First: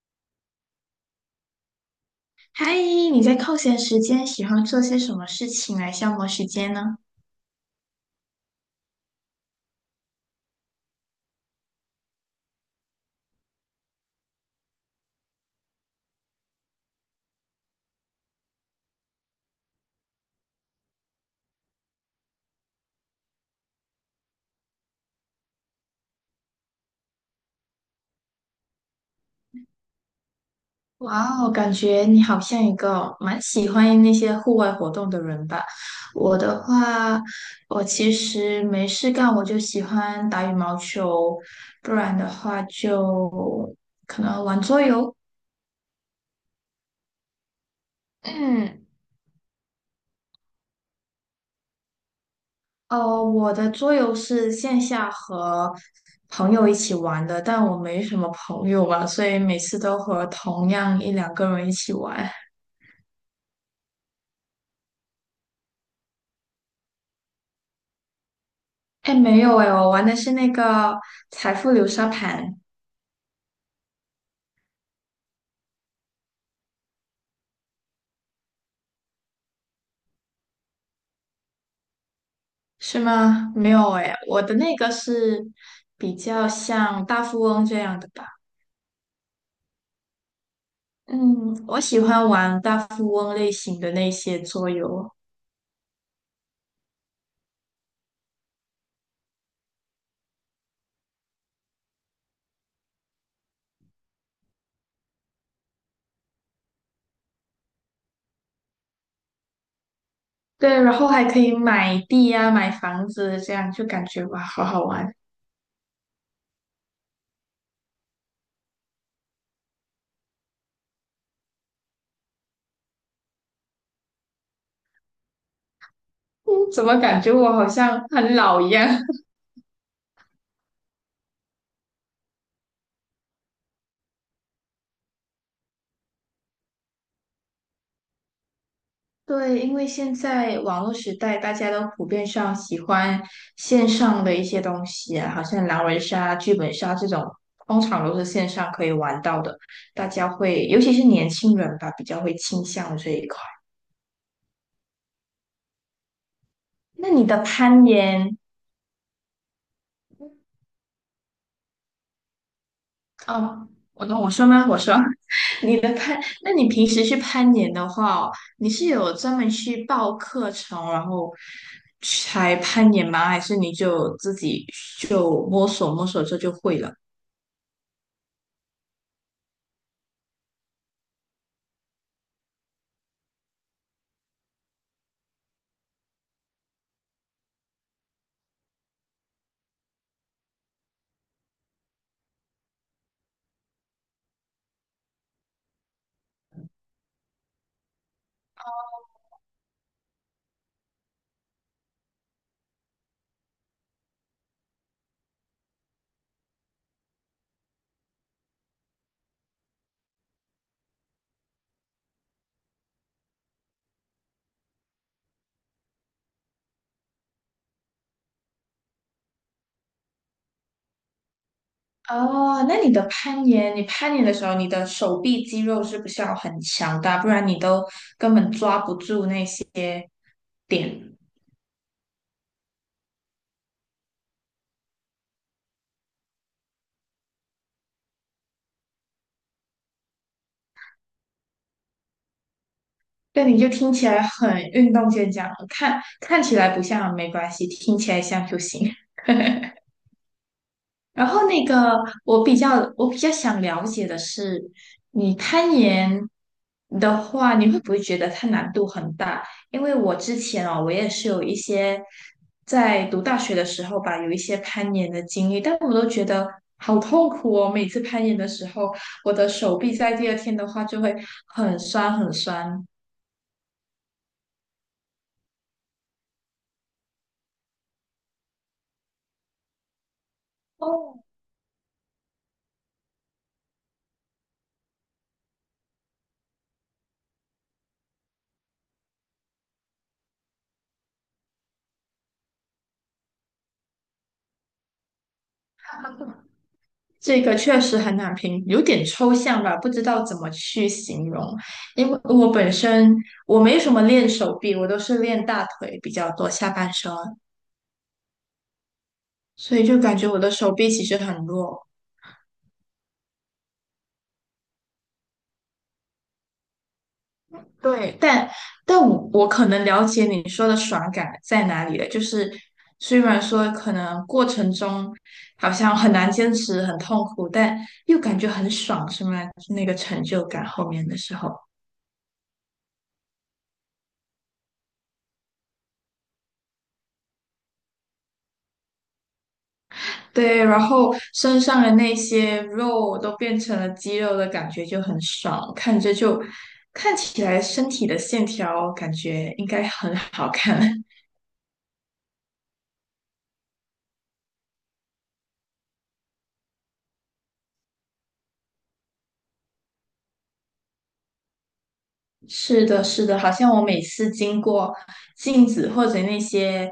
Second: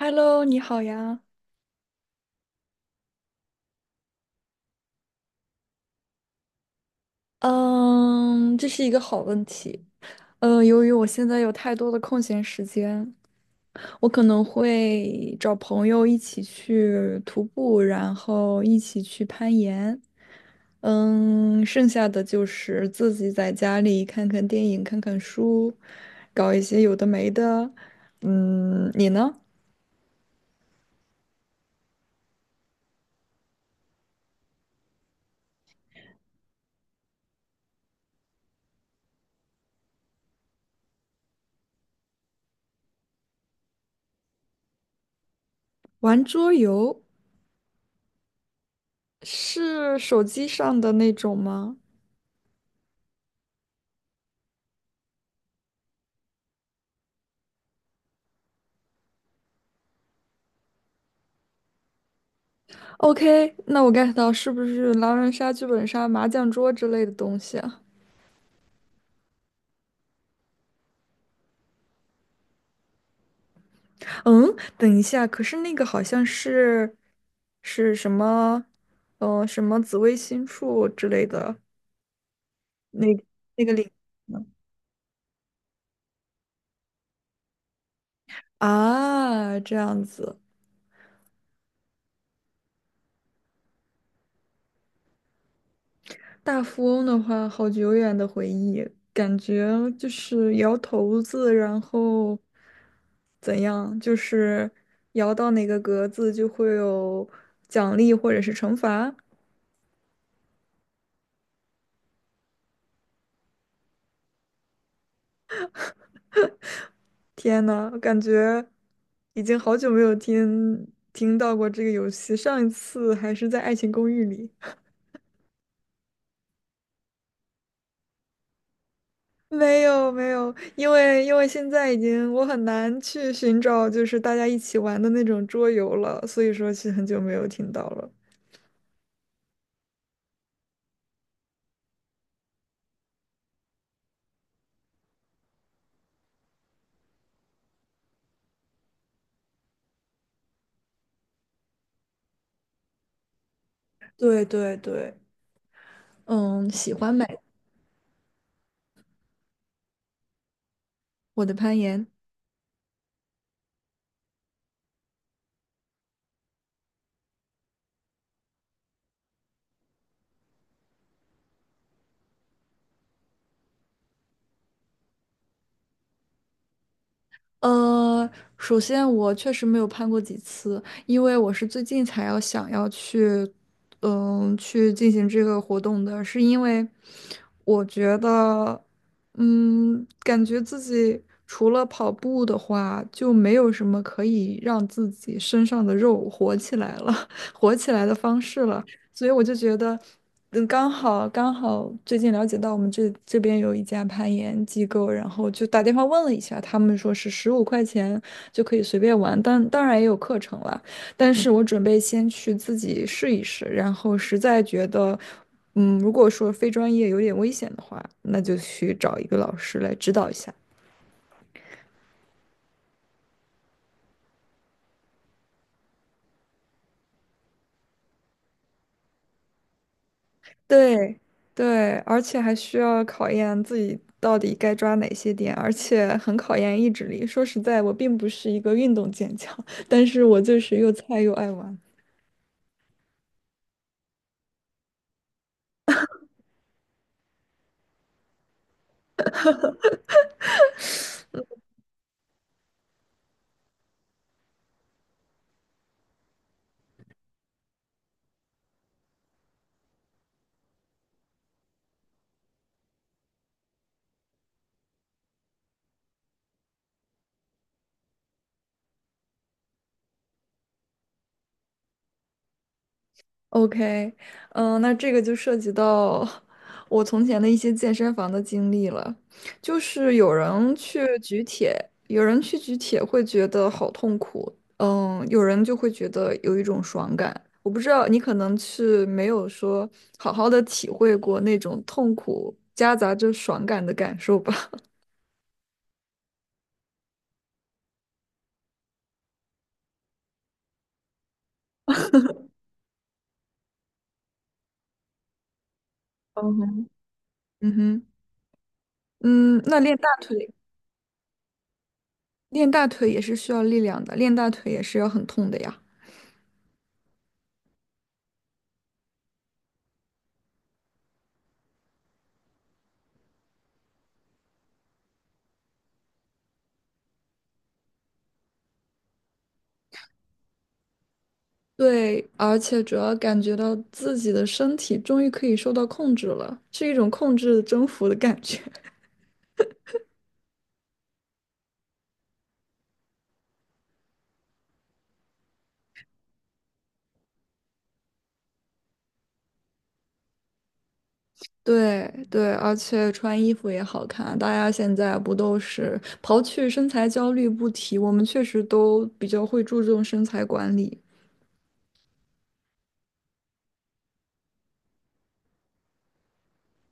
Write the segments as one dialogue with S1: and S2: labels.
S1: Hello，你好呀。
S2: 嗨，你在空闲时间喜欢做些什么事情来消磨时间呢？
S1: 嗯，这是一个好问题。由于我现在有太多的空闲时间，我可能会找朋友一起去徒步，然后一起去攀岩。剩下的就是自己在家里看看电影、看看书，搞一些有的没的。嗯，你呢？
S2: 哇哦，感觉你好像一个蛮喜欢那些户外活动的人吧。我的话，我其实没事干，我就喜欢打羽毛球，可能玩桌游。
S1: 玩桌游
S2: 嗯，
S1: 是手机上的那种吗？
S2: 哦，我的桌游是线下和朋友一起玩的，但我没什么朋友嘛，所以每次都和同样一两个人一起玩。
S1: OK,那我 get 到是不是狼人杀、剧本杀、麻将桌之类的东西啊？
S2: 哎，没有哎，我玩的是那个财富流沙盘，
S1: 嗯，等一下，可是那个好像是是什么，什么紫微星术之类的，
S2: 是
S1: 那
S2: 吗？
S1: 那
S2: 没
S1: 个领
S2: 有哎，我的那个是比较像大富翁这样的吧。
S1: 啊，这样子。
S2: 嗯，我喜欢玩大富翁类型的那些桌游，
S1: 大富翁的话，好久远的回忆，感觉就是摇骰子，然后怎样，就是摇到哪个格子就会有奖励或者是惩罚。
S2: 对，然后还可以买地呀、买房子，这样就感觉哇，好好玩。
S1: 天呐，我感觉已经好久没有听到过这个游戏，上一次还是在《爱情公寓》里。
S2: 嗯，怎么感觉我好像很老一样？
S1: 没有没有，因为现在已经我很难去寻找就是大家一起玩的那种桌游了，所以说是很久没有听到了。
S2: 对，因为现在网络时代，大家都普遍上喜欢线上的一些东西啊，好像狼人杀、剧本杀这种，通常都是线上可以玩到的。大家会，尤其是年轻人吧，比较会倾向这一块。
S1: 对对对，嗯，喜
S2: 那
S1: 欢
S2: 你
S1: 买
S2: 的攀岩，
S1: 我的攀岩。
S2: 哦，我说吗？我说，你的攀，那你平时去攀岩的话哦你是有专门去报课程，然后才攀岩吗？还是你就自己就摸索摸索这就会了？
S1: 呃，首先我确实没有攀过几次，因为我是最近才要想要去，去进行这个活动的，是因为我觉得，嗯，感觉自己除了跑步的话，就没有什么可以让自己身上的肉活起来了，活起来的方式了。所以我就觉得，刚好最近了解到我们这边有一家攀岩机构，然后就打电话问了一下，他们说是15块钱就可以随便玩，但当然也有课程了。但是我准备先去自己试一试，然后实在觉得，嗯，如果说非专业有点危险的话，那就去找一个老师来指导一下。
S2: 哦，那你的攀岩，你攀岩的时候，你的手臂肌肉是不是要很强大？不然你都根本抓不住那些
S1: 对
S2: 点。
S1: 对，而且还需要考验自己到底该抓哪些点，而且很考验意志力。说实在，我并不是一个运动健将，但是我就是又菜又爱玩。
S2: 对，你就听起来很运动健将，看起来不像没关系，听起来像就行。然后那个，我比较想了解的是，你攀岩的话，你会不会觉得它难度很大？因为我之前哦，我也是有一些在读大学的时候吧，有一些攀岩的经历，但是我都觉得好痛苦哦。每次攀岩的时候，我的手臂在第二天的话就会很酸很酸。
S1: OK,嗯，那这个就涉及到 我从前的一些健身房的经历了。就是有人去
S2: 哦。
S1: 举铁，有人去举铁会觉得好痛苦，嗯，有人就会觉得有一种爽感。我不知道你可能是没有说好好的体会过那种痛苦夹杂着爽感的感受吧。
S2: 这个确实很难评，有点抽象吧，不知道怎么去形容。因为我本身我没什么练手臂，我都是练大腿比较多，
S1: 嗯
S2: 下
S1: 哼。
S2: 半身，
S1: 嗯哼，嗯，
S2: 所
S1: 那
S2: 以
S1: 练
S2: 就
S1: 大
S2: 感觉我的
S1: 腿，
S2: 手臂其实很弱。
S1: 练大腿也是需要力量的，练大腿也是要很痛的呀。
S2: 对，但我可能了解你说的爽感在哪里了，就是虽然说可能过程中好像很难坚持，很痛苦，但又感觉很爽，是吗？那个成就感后面的时候。
S1: 对，而且主要感觉到自己的身体终于可以受到控制了，是一种控制征服的感觉。
S2: 对，然后身上的那些肉都变成了肌肉的感觉就很爽，看着就看起来身体的线条感觉应该很好看。
S1: 对对，而且穿衣服也好看。大家现在不都是刨去身材焦虑不提，我们确实都比较会注重身材管理。
S2: 是的，是的，好像我每次经过镜子或者那些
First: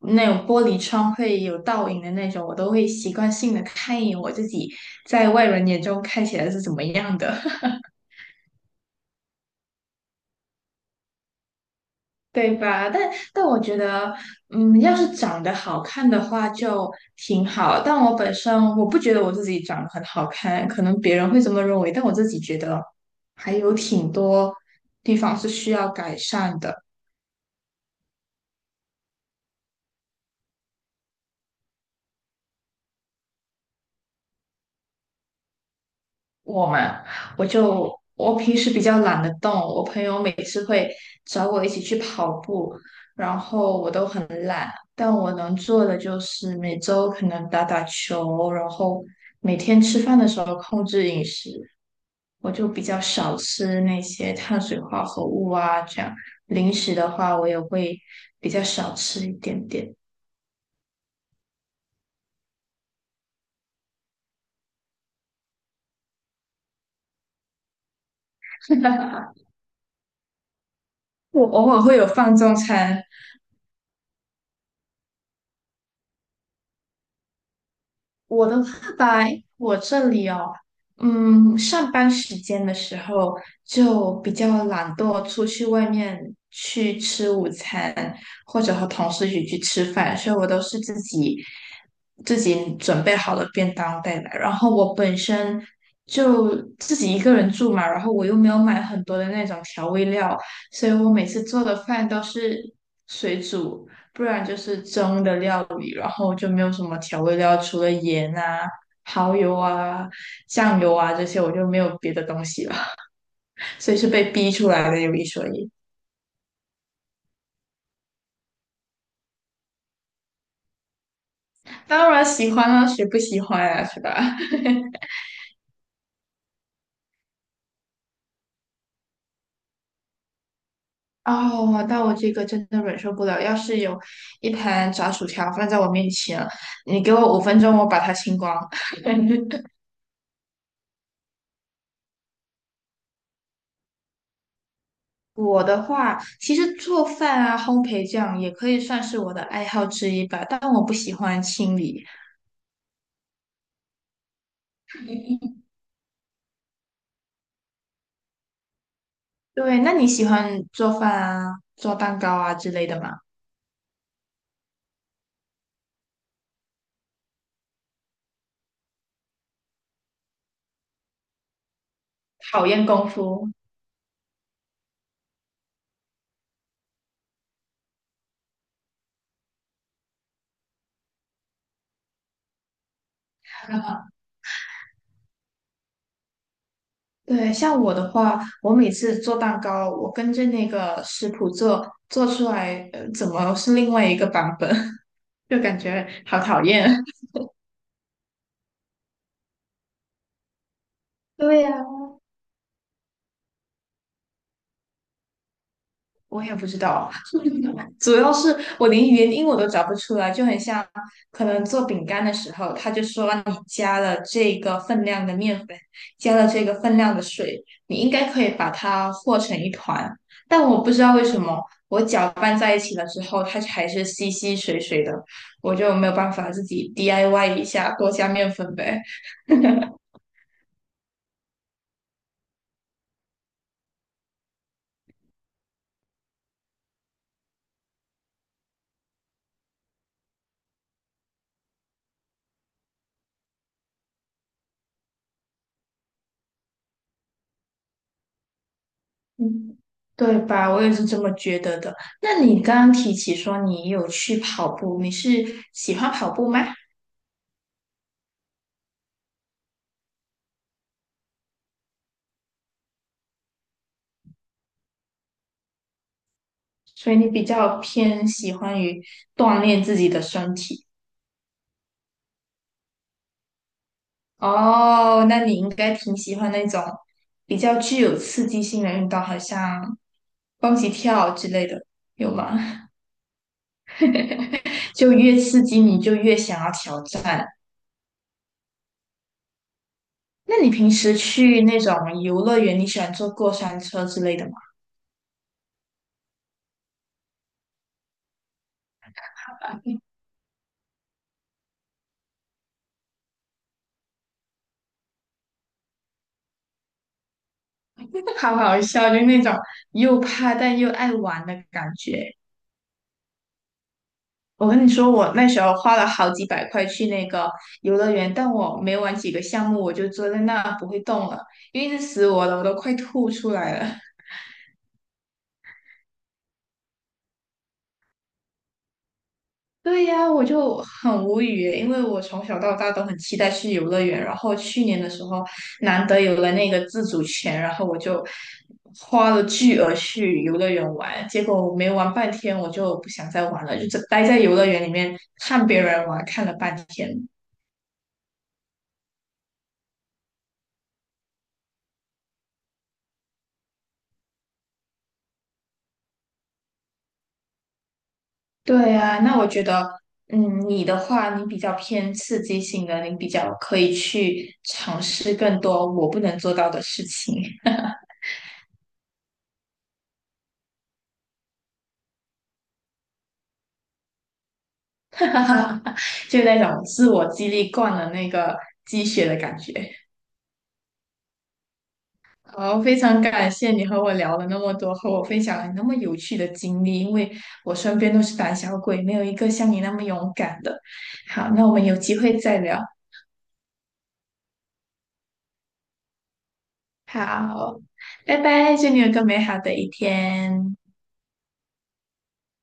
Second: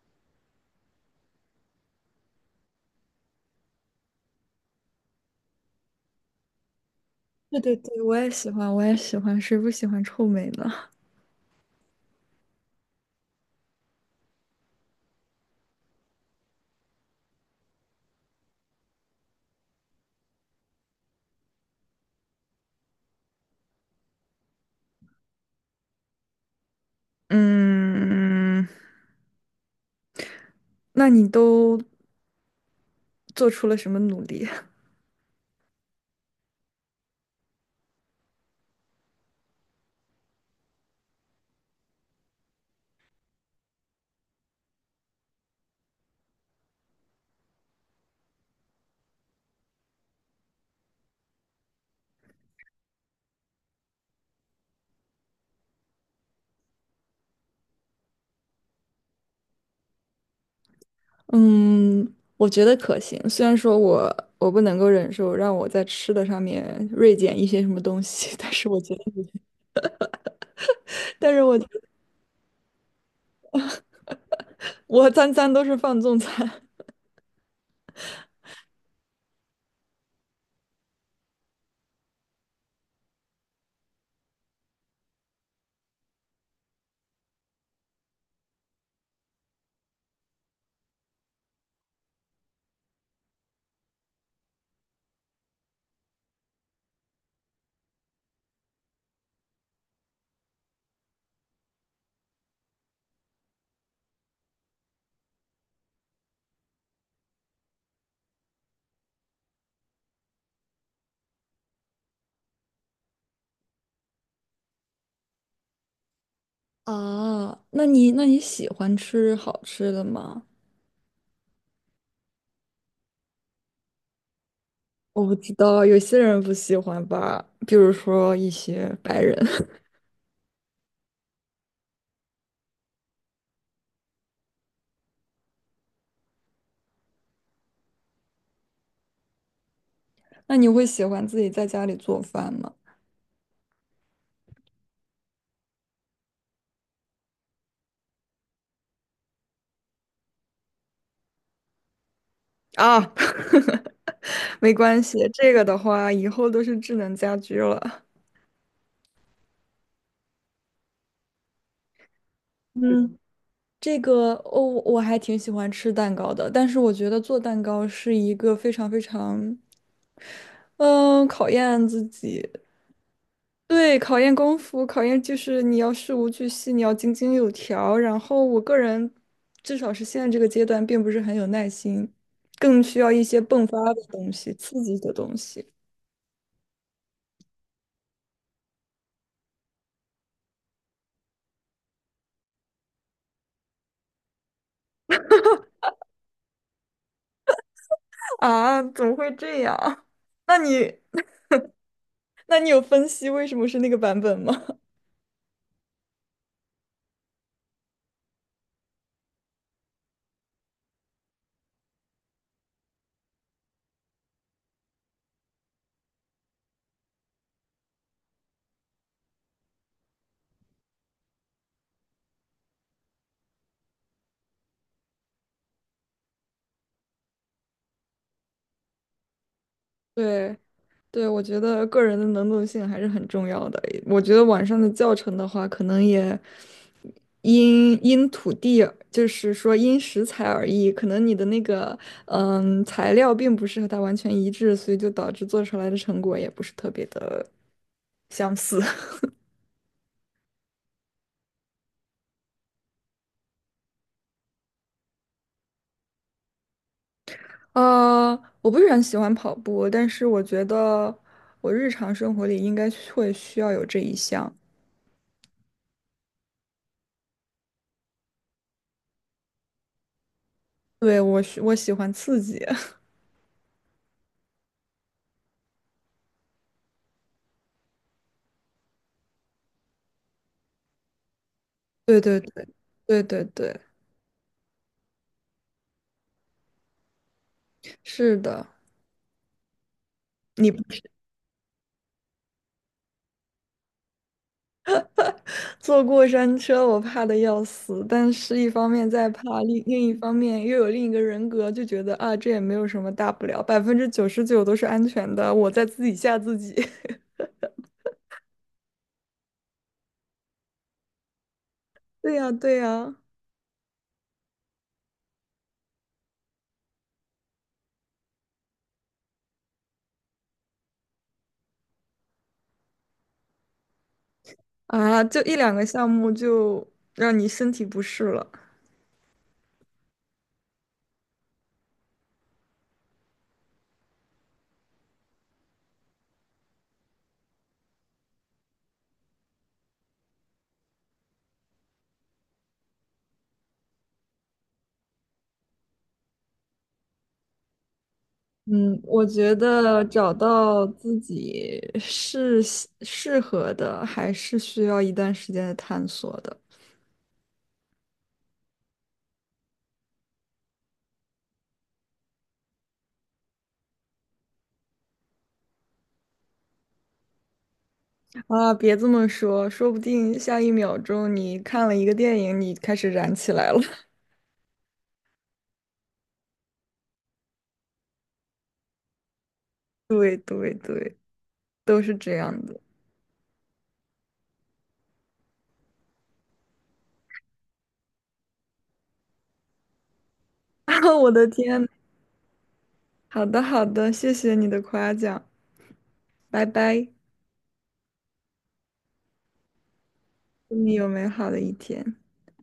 S2: 那种玻璃窗会有倒影的那种，我都会习惯性的看一眼我自己在外人眼中看起来是怎么样的。
S1: 对 对对，我也喜欢，我也喜欢，谁不喜欢臭美呢？
S2: 对吧？但我觉得，嗯，要是长得好看的话就挺好。但我本身我不觉得我自己长得很好看，可能别人会这么认为，但我自己觉得还有挺多地方是需要改善的。
S1: 嗯，那你都做出了什么努力？
S2: 我嘛，我就我平时比较懒得动，我朋友每次会找我一起去跑步，然后我都很懒，但我能做的就是每周可能打打球，然后每天吃饭的时候控制饮食。我就比较少吃那些碳水化合物啊，这样零食的话，我也会比较少吃一点点。
S1: 嗯，我觉得可行。虽然说我不能够忍受让我在吃的上面锐减一些什么东西，但是我觉得，但是
S2: 我
S1: 我觉
S2: 偶
S1: 得
S2: 尔会有放纵餐，
S1: 我餐餐都是放纵餐
S2: 我的话吧，我这里哦，嗯，上班时间的时候就比较懒惰，出去外面去吃午餐，或者和同事一起去吃饭，所以我都是自己准备好了便当带来。然后我本身就自己一个人住嘛，然后我又没有买很多的那种调味料，所以我每次做的饭都是水煮。不然就是蒸的料理，然后就没有什么调味料，除了盐啊、蚝油啊、酱油啊这些，我就没有别的东西了，所以是被逼出来的，有一说一。
S1: 啊 那你喜欢吃好吃的吗？
S2: 当然喜欢啊，谁不喜欢啊，是吧？
S1: 我不知道，有些人不喜欢吧，比如说一些白人。
S2: 哦，那我这个真的忍受不了。要是有一盘炸薯条放在我面前，你给我五分钟，我把它清光。
S1: 那你会喜欢自己在家里做饭吗？
S2: 我的话，其实做饭啊、烘焙这样也可以算是我的爱好之一吧，但我不喜欢清理。
S1: 啊，没关系，这个的话以后都是智能家居了。
S2: 对，那你喜欢做饭啊、做蛋糕啊之类的
S1: 嗯。
S2: 吗？
S1: 这个哦，我还挺喜欢吃蛋糕的，但是我觉得做蛋糕是一个非常非常，嗯，考验自己，
S2: 讨厌功夫，
S1: 对，考验功夫，考验就是你要事无巨细，你要井井有条。然后我个人，至少是现在这个阶段，并不是很有耐心，更需要一些迸发的东西，刺激的东西。
S2: 对，像我的话，我每次做蛋糕，我跟着那个食谱做，做出来，怎么是另外一个版本，就感觉好讨厌。
S1: 啊，怎么会这样？那你，
S2: 对呀，
S1: 那你有分析为什么是那个版本吗？
S2: 我也不知道。主要是我连原因我都找不出来，就很像可能做饼干的时候，他就说你加了这个分量的面粉，加了这个分量的水，你应该可以把它和成一团。但我不知道为什么，我搅拌在一起了之后，它还是稀稀水水的，我就没有办法自己 DIY 一下，多加面粉呗。
S1: 对，对，我觉得个人的能动性还是很重要的。我觉得网上的教程的话，可能也因土地，就是说因食材而异，可能你的那个嗯材料并不是和它完全一致，所以就导致做出来的成果也不是特别的相似。
S2: 嗯，对吧？我也是这么觉得的。那你刚刚提起说你有去跑步，你是喜欢跑步吗？
S1: 呃，我不是很喜欢跑步，但是我觉得我日常生活里应该会需要有这一项。
S2: 所以你比较偏喜欢于锻炼自己的身体
S1: 对，我喜欢刺激。
S2: 哦，那你应该挺喜欢那种比较具有刺激性的运动，好像蹦极跳之类的，
S1: 对
S2: 有
S1: 对
S2: 吗？
S1: 对对对对。
S2: 就越刺激你就越想要挑战。
S1: 是的，
S2: 那你
S1: 你不
S2: 平
S1: 是
S2: 时去那种游乐园，你喜欢坐过山车之类的吗？
S1: 坐过山车，我怕的要死，但是一方面在怕，另一方面又有另一个人格，就觉得啊，这也没有什么大不了，99%都是安全的，我在自己吓自己。
S2: 好好笑，就那种又怕但又爱玩的感
S1: 对
S2: 觉。
S1: 呀，对呀，
S2: 我跟你说，我那时候花了好几百块去那个游乐园，但我没玩几个项目，我就坐在那不会动了，因为一直死我了，我都快吐出来了。
S1: 啊，就一两个项目就让你身体不适了。
S2: 对呀，我就很无语耶因为我从小到大都很期待去游乐园，然后去年的时候难得有了那个自主权，然后我就花了巨额去游乐园玩，结果我没玩半天，我就不想再玩了，就只待在游乐园里面看别人玩，看了半天。
S1: 嗯，我觉得找到自己是适合的，还是需要一段时间的探索的。
S2: 对呀，那我觉得，嗯，你的话，你比较偏刺激性的，你比较可以去尝试更多我不能做到的事情，
S1: 啊，别这么说，说不定下一秒钟你看了一个电影，你开始燃起来了。
S2: 哈哈哈就那种自我激励惯了那个鸡血的感觉。
S1: 对对对，都是这样的。
S2: 好，非常感谢你和我聊了那么多，和我分享了你那么有趣的经历，因为我身边都是胆小鬼，没有一个像你那么勇敢的。
S1: 啊，我的
S2: 好，那我们
S1: 天，
S2: 有机会再聊。
S1: 好的好的，谢谢你的夸奖，拜拜，
S2: 好，拜拜，祝你有个美好的一
S1: 祝
S2: 天。
S1: 你有美好的一天。